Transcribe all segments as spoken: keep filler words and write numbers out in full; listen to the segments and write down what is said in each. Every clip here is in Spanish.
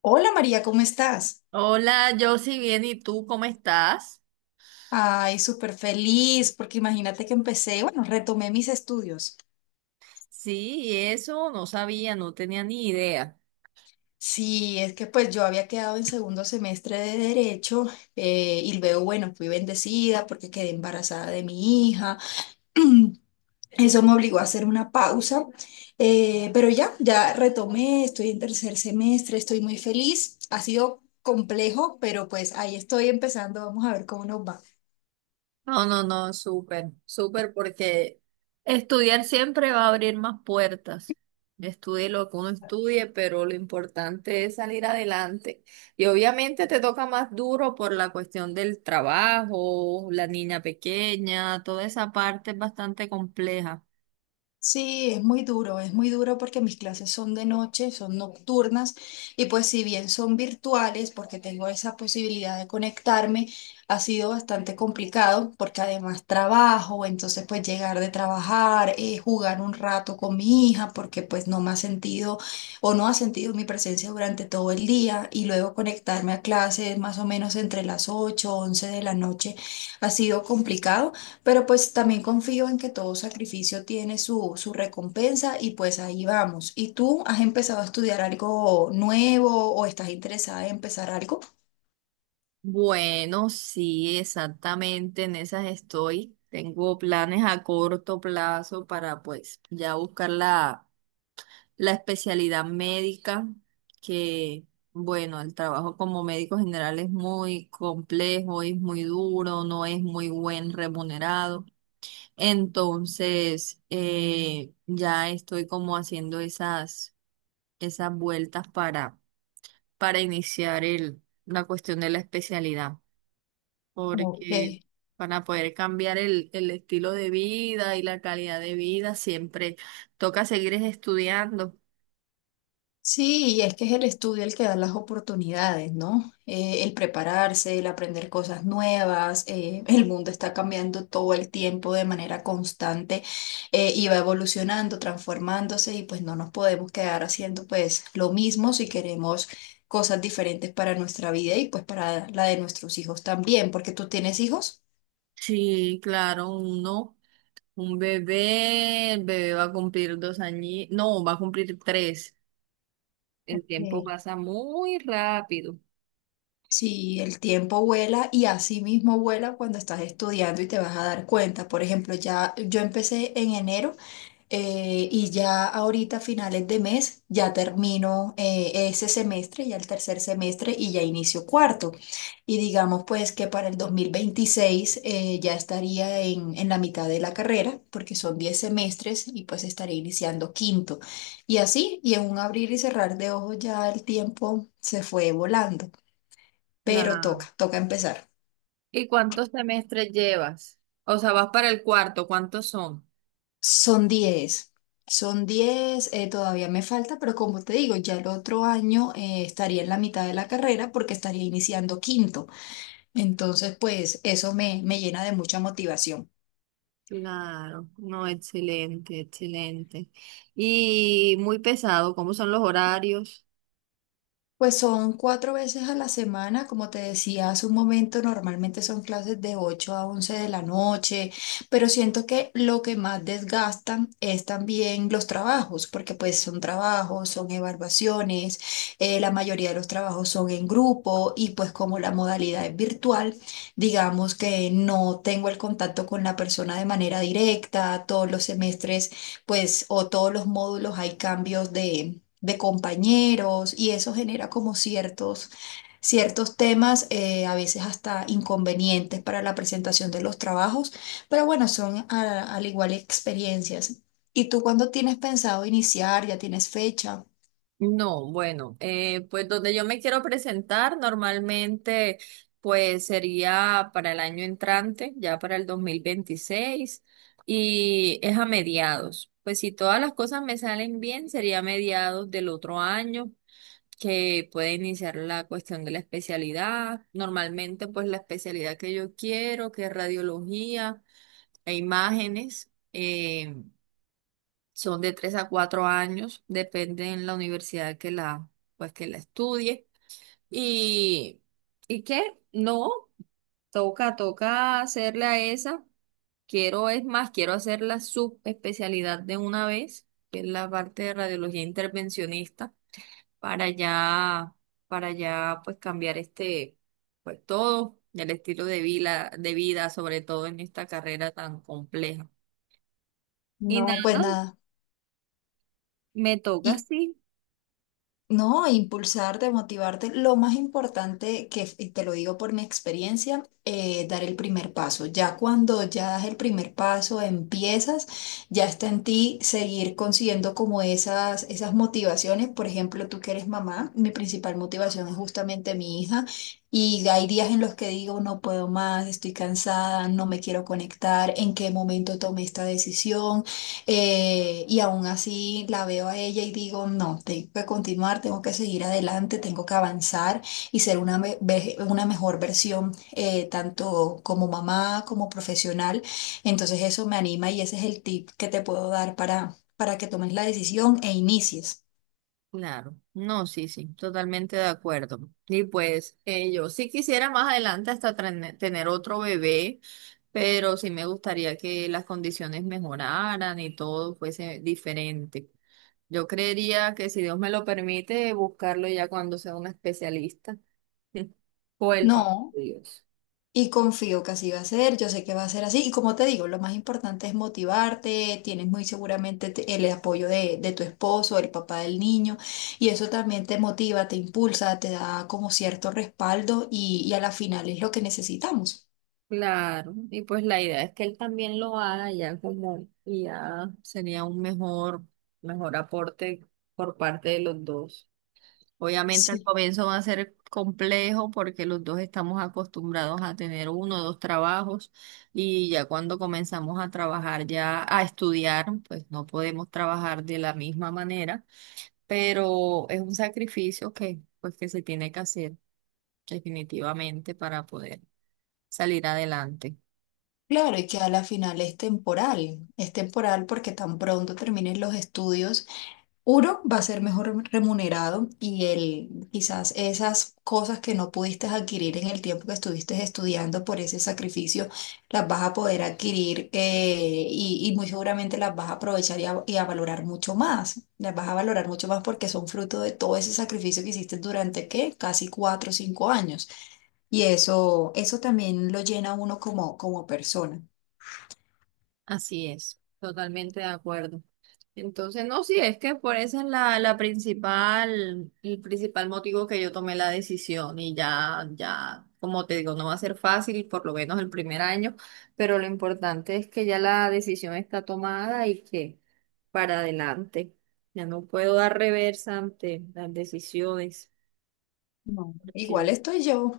Hola María, ¿cómo estás? Hola, yo sí bien, ¿y tú cómo estás? Ay, súper feliz, porque imagínate que empecé, bueno, retomé mis estudios. Sí, y eso no sabía, no tenía ni idea. Sí, es que pues yo había quedado en segundo semestre de Derecho, eh, y luego, bueno, fui bendecida porque quedé embarazada de mi hija. Eso me obligó a hacer una pausa, eh, pero ya, ya retomé, estoy en tercer semestre, estoy muy feliz. Ha sido complejo, pero pues ahí estoy empezando, vamos a ver cómo nos va. No, no, no, súper, súper, porque estudiar siempre va a abrir más puertas. Estudie lo que uno estudie, pero lo importante es salir adelante. Y obviamente te toca más duro por la cuestión del trabajo, la niña pequeña, toda esa parte es bastante compleja. Sí, es muy duro, es muy duro porque mis clases son de noche, son nocturnas, y pues si bien son virtuales porque tengo esa posibilidad de conectarme, ha sido bastante complicado porque además trabajo. Entonces pues llegar de trabajar, eh, jugar un rato con mi hija porque pues no me ha sentido o no ha sentido mi presencia durante todo el día, y luego conectarme a clases más o menos entre las ocho o once de la noche, ha sido complicado. Pero pues también confío en que todo sacrificio tiene su, su recompensa y pues ahí vamos. ¿Y tú has empezado a estudiar algo nuevo o estás interesada en empezar algo? Bueno, sí, exactamente, en esas estoy. Tengo planes a corto plazo para pues ya buscar la, la especialidad médica, que bueno, el trabajo como médico general es muy complejo, es muy duro, no es muy buen remunerado. Entonces, eh, ya estoy como haciendo esas, esas vueltas para, para iniciar el, la cuestión de la especialidad Ok. porque para poder cambiar el, el estilo de vida y la calidad de vida siempre toca seguir es estudiando. Sí, y es que es el estudio el que da las oportunidades, ¿no? Eh, el prepararse, el aprender cosas nuevas, eh, el mundo está cambiando todo el tiempo de manera constante, eh, y va evolucionando, transformándose, y pues no nos podemos quedar haciendo pues lo mismo si queremos cosas diferentes para nuestra vida y pues para la de nuestros hijos también, porque tú tienes hijos. Sí, claro, uno, un bebé, el bebé va a cumplir dos años, no, va a cumplir tres. El tiempo pasa muy rápido. Sí, el tiempo vuela y así mismo vuela cuando estás estudiando y te vas a dar cuenta. Por ejemplo, ya yo empecé en enero, eh, y ya ahorita a finales de mes ya termino eh, ese semestre, ya el tercer semestre y ya inicio cuarto. Y digamos pues que para el dos mil veintiséis, eh, ya estaría en, en la mitad de la carrera porque son diez semestres y pues estaré iniciando quinto. Y así, y en un abrir y cerrar de ojos ya el tiempo se fue volando, pero La... toca, toca empezar. ¿Y cuántos semestres llevas? O sea, vas para el cuarto, ¿cuántos son? Son diez, son diez. Eh, todavía me falta, pero como te digo, ya el otro año, eh, estaría en la mitad de la carrera porque estaría iniciando quinto. Entonces, pues eso me, me llena de mucha motivación. Claro, no, excelente, excelente. Y muy pesado, ¿cómo son los horarios? Pues son cuatro veces a la semana, como te decía hace un momento, normalmente son clases de ocho a once de la noche, pero siento que lo que más desgastan es también los trabajos, porque pues son trabajos, son evaluaciones. Eh, la mayoría de los trabajos son en grupo y pues como la modalidad es virtual, digamos que no tengo el contacto con la persona de manera directa. Todos los semestres pues, o todos los módulos, hay cambios de de compañeros, y eso genera como ciertos, ciertos temas, eh, a veces hasta inconvenientes para la presentación de los trabajos, pero bueno, son a- al igual experiencias. ¿Y tú cuándo tienes pensado iniciar? ¿Ya tienes fecha? No, bueno, eh, pues donde yo me quiero presentar normalmente, pues sería para el año entrante, ya para el dos mil veintiséis y es a mediados. Pues si todas las cosas me salen bien, sería a mediados del otro año que puede iniciar la cuestión de la especialidad. Normalmente, pues la especialidad que yo quiero, que es radiología e imágenes. Eh, son de tres a cuatro años, depende en la universidad que la, pues que la estudie. Y, y qué no, toca, toca hacerle a esa. Quiero, es más, quiero hacer la subespecialidad de una vez, que es la parte de radiología intervencionista, para ya, para ya pues cambiar este, pues todo, el estilo de vida, de vida, sobre todo en esta carrera tan compleja. Y No, pues nada, nada. me toca así. No, impulsarte, motivarte. Lo más importante, que y te lo digo por mi experiencia, eh, dar el primer paso. Ya cuando ya das el primer paso, empiezas, ya está en ti seguir consiguiendo como esas, esas motivaciones. Por ejemplo, tú que eres mamá, mi principal motivación es justamente mi hija. Y hay días en los que digo, no puedo más, estoy cansada, no me quiero conectar, en qué momento tomé esta decisión, eh, y aún así la veo a ella y digo, no, tengo que continuar, tengo que seguir adelante, tengo que avanzar y ser una, me- ve- una mejor versión, eh, tanto como mamá como profesional. Entonces eso me anima y ese es el tip que te puedo dar para, para que tomes la decisión e inicies. Claro, no, sí, sí, totalmente de acuerdo. Y pues eh, yo sí quisiera más adelante hasta tren- tener otro bebé, pero sí me gustaría que las condiciones mejoraran y todo fuese diferente. Yo creería que si Dios me lo permite, buscarlo ya cuando sea un especialista. O el favor No. de Dios. Y confío que así va a ser, yo sé que va a ser así. Y como te digo, lo más importante es motivarte, tienes muy seguramente te- el apoyo de, de tu esposo, el papá del niño, y eso también te motiva, te impulsa, te da como cierto respaldo y, y a la final es lo que necesitamos. Claro, y pues la idea es que él también lo haga ya como, y ya sería un mejor, mejor aporte por parte de los dos. Obviamente al Sí. comienzo va a ser complejo porque los dos estamos acostumbrados a tener uno o dos trabajos y ya cuando comenzamos a trabajar, ya a estudiar, pues no podemos trabajar de la misma manera, pero es un sacrificio que pues que se tiene que hacer definitivamente para poder salir adelante. Claro, y que a la final es temporal, es temporal porque tan pronto termines los estudios. Uno va a ser mejor remunerado y el, quizás esas cosas que no pudiste adquirir en el tiempo que estuviste estudiando por ese sacrificio, las vas a poder adquirir, eh, y, y muy seguramente las vas a aprovechar y a, y a valorar mucho más. Las vas a valorar mucho más porque son fruto de todo ese sacrificio que hiciste durante, ¿qué? Casi cuatro o cinco años. Y eso, eso también lo llena a uno como, como persona. Así es, totalmente de acuerdo. Entonces, no, sí, es que por esa es la, la principal, el principal motivo que yo tomé la decisión y ya, ya, como te digo, no va a ser fácil, por lo menos el primer año, pero lo importante es que ya la decisión está tomada y que para adelante. Ya no puedo dar reversa ante las decisiones, No, igual porque estoy yo.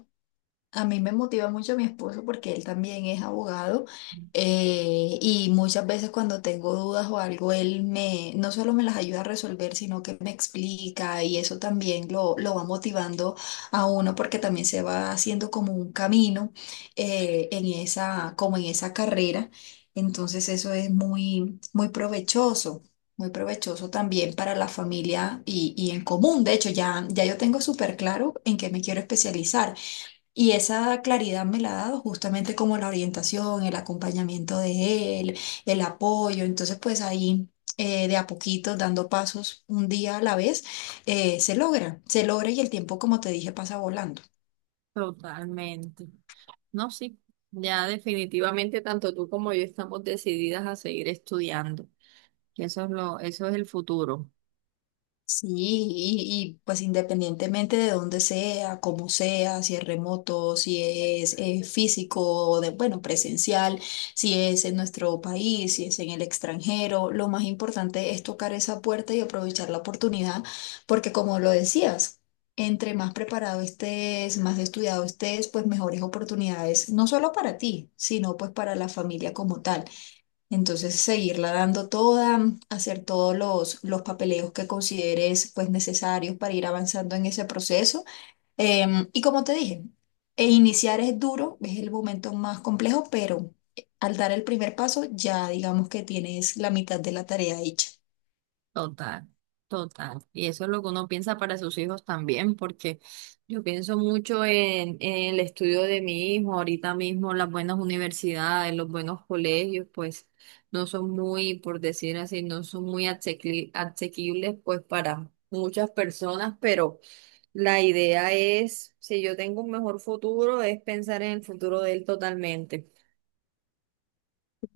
A mí me motiva mucho mi esposo porque él también es abogado, eh, y muchas veces cuando tengo dudas o algo, él me, no solo me las ayuda a resolver, sino que me explica, y eso también lo, lo va motivando a uno porque también se va haciendo como un camino, eh, en esa, como en esa carrera. Entonces eso es muy, muy provechoso. Muy provechoso también para la familia y, y en común. De hecho, ya, ya yo tengo súper claro en qué me quiero especializar. Y esa claridad me la ha dado justamente como la orientación, el acompañamiento de él, el apoyo. Entonces, pues ahí, eh, de a poquito, dando pasos un día a la vez, eh, se logra, se logra, y el tiempo, como te dije, pasa volando. totalmente. No, sí, ya definitivamente tanto tú como yo estamos decididas a seguir estudiando. Y eso es lo, eso es el futuro. Sí, y, y, pues independientemente de dónde sea, cómo sea, si es remoto, si es eh, físico, o de, bueno, presencial, si es en nuestro país, si es en el extranjero, lo más importante es tocar esa puerta y aprovechar la oportunidad, porque como lo decías, entre más preparado estés, más estudiado estés, pues mejores oportunidades, no solo para ti, sino pues para la familia como tal. Entonces, seguirla dando toda, hacer todos los, los papeleos que consideres pues necesarios para ir avanzando en ese proceso. Em, y como te dije, e iniciar es duro, es el momento más complejo, pero eh, al dar el primer paso ya digamos que tienes la mitad de la tarea hecha. Total, total. Y eso es lo que uno piensa para sus hijos también, porque yo pienso mucho en, en el estudio de mi hijo, ahorita mismo las buenas universidades, los buenos colegios, pues no son muy, por decir así, no son muy asequi- asequibles pues para muchas personas, pero la idea es, si yo tengo un mejor futuro, es pensar en el futuro de él totalmente.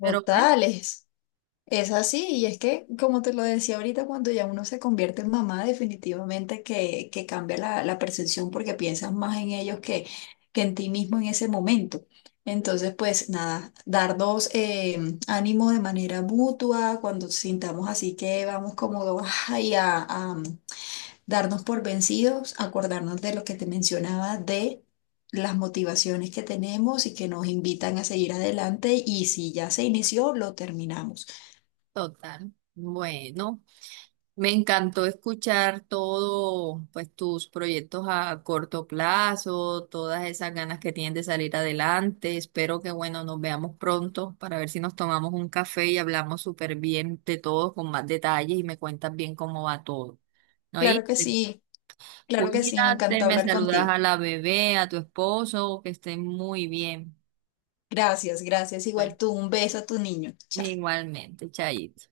Pero bueno, Es así, y es que, como te lo decía ahorita, cuando ya uno se convierte en mamá, definitivamente que, que cambia la, la percepción porque piensas más en ellos que, que en ti mismo en ese momento. Entonces, pues nada, darnos eh, ánimo de manera mutua, cuando sintamos así que vamos como ay, a, a mm, darnos por vencidos, acordarnos de lo que te mencionaba de las motivaciones que tenemos y que nos invitan a seguir adelante, y si ya se inició, lo terminamos. total. Bueno. Me encantó escuchar todo, pues tus proyectos a corto plazo, todas esas ganas que tienes de salir adelante. Espero que, bueno, nos veamos pronto para ver si nos tomamos un café y hablamos súper bien de todo con más detalles y me cuentas bien cómo va todo. ¿No? Claro Y que sí, claro que sí, me encantó cuídate, me hablar saludas contigo. a la bebé, a tu esposo, que estén muy bien. Gracias, gracias. Bueno, Igual tú, un beso a tu niño. Chao. igualmente, Chayito.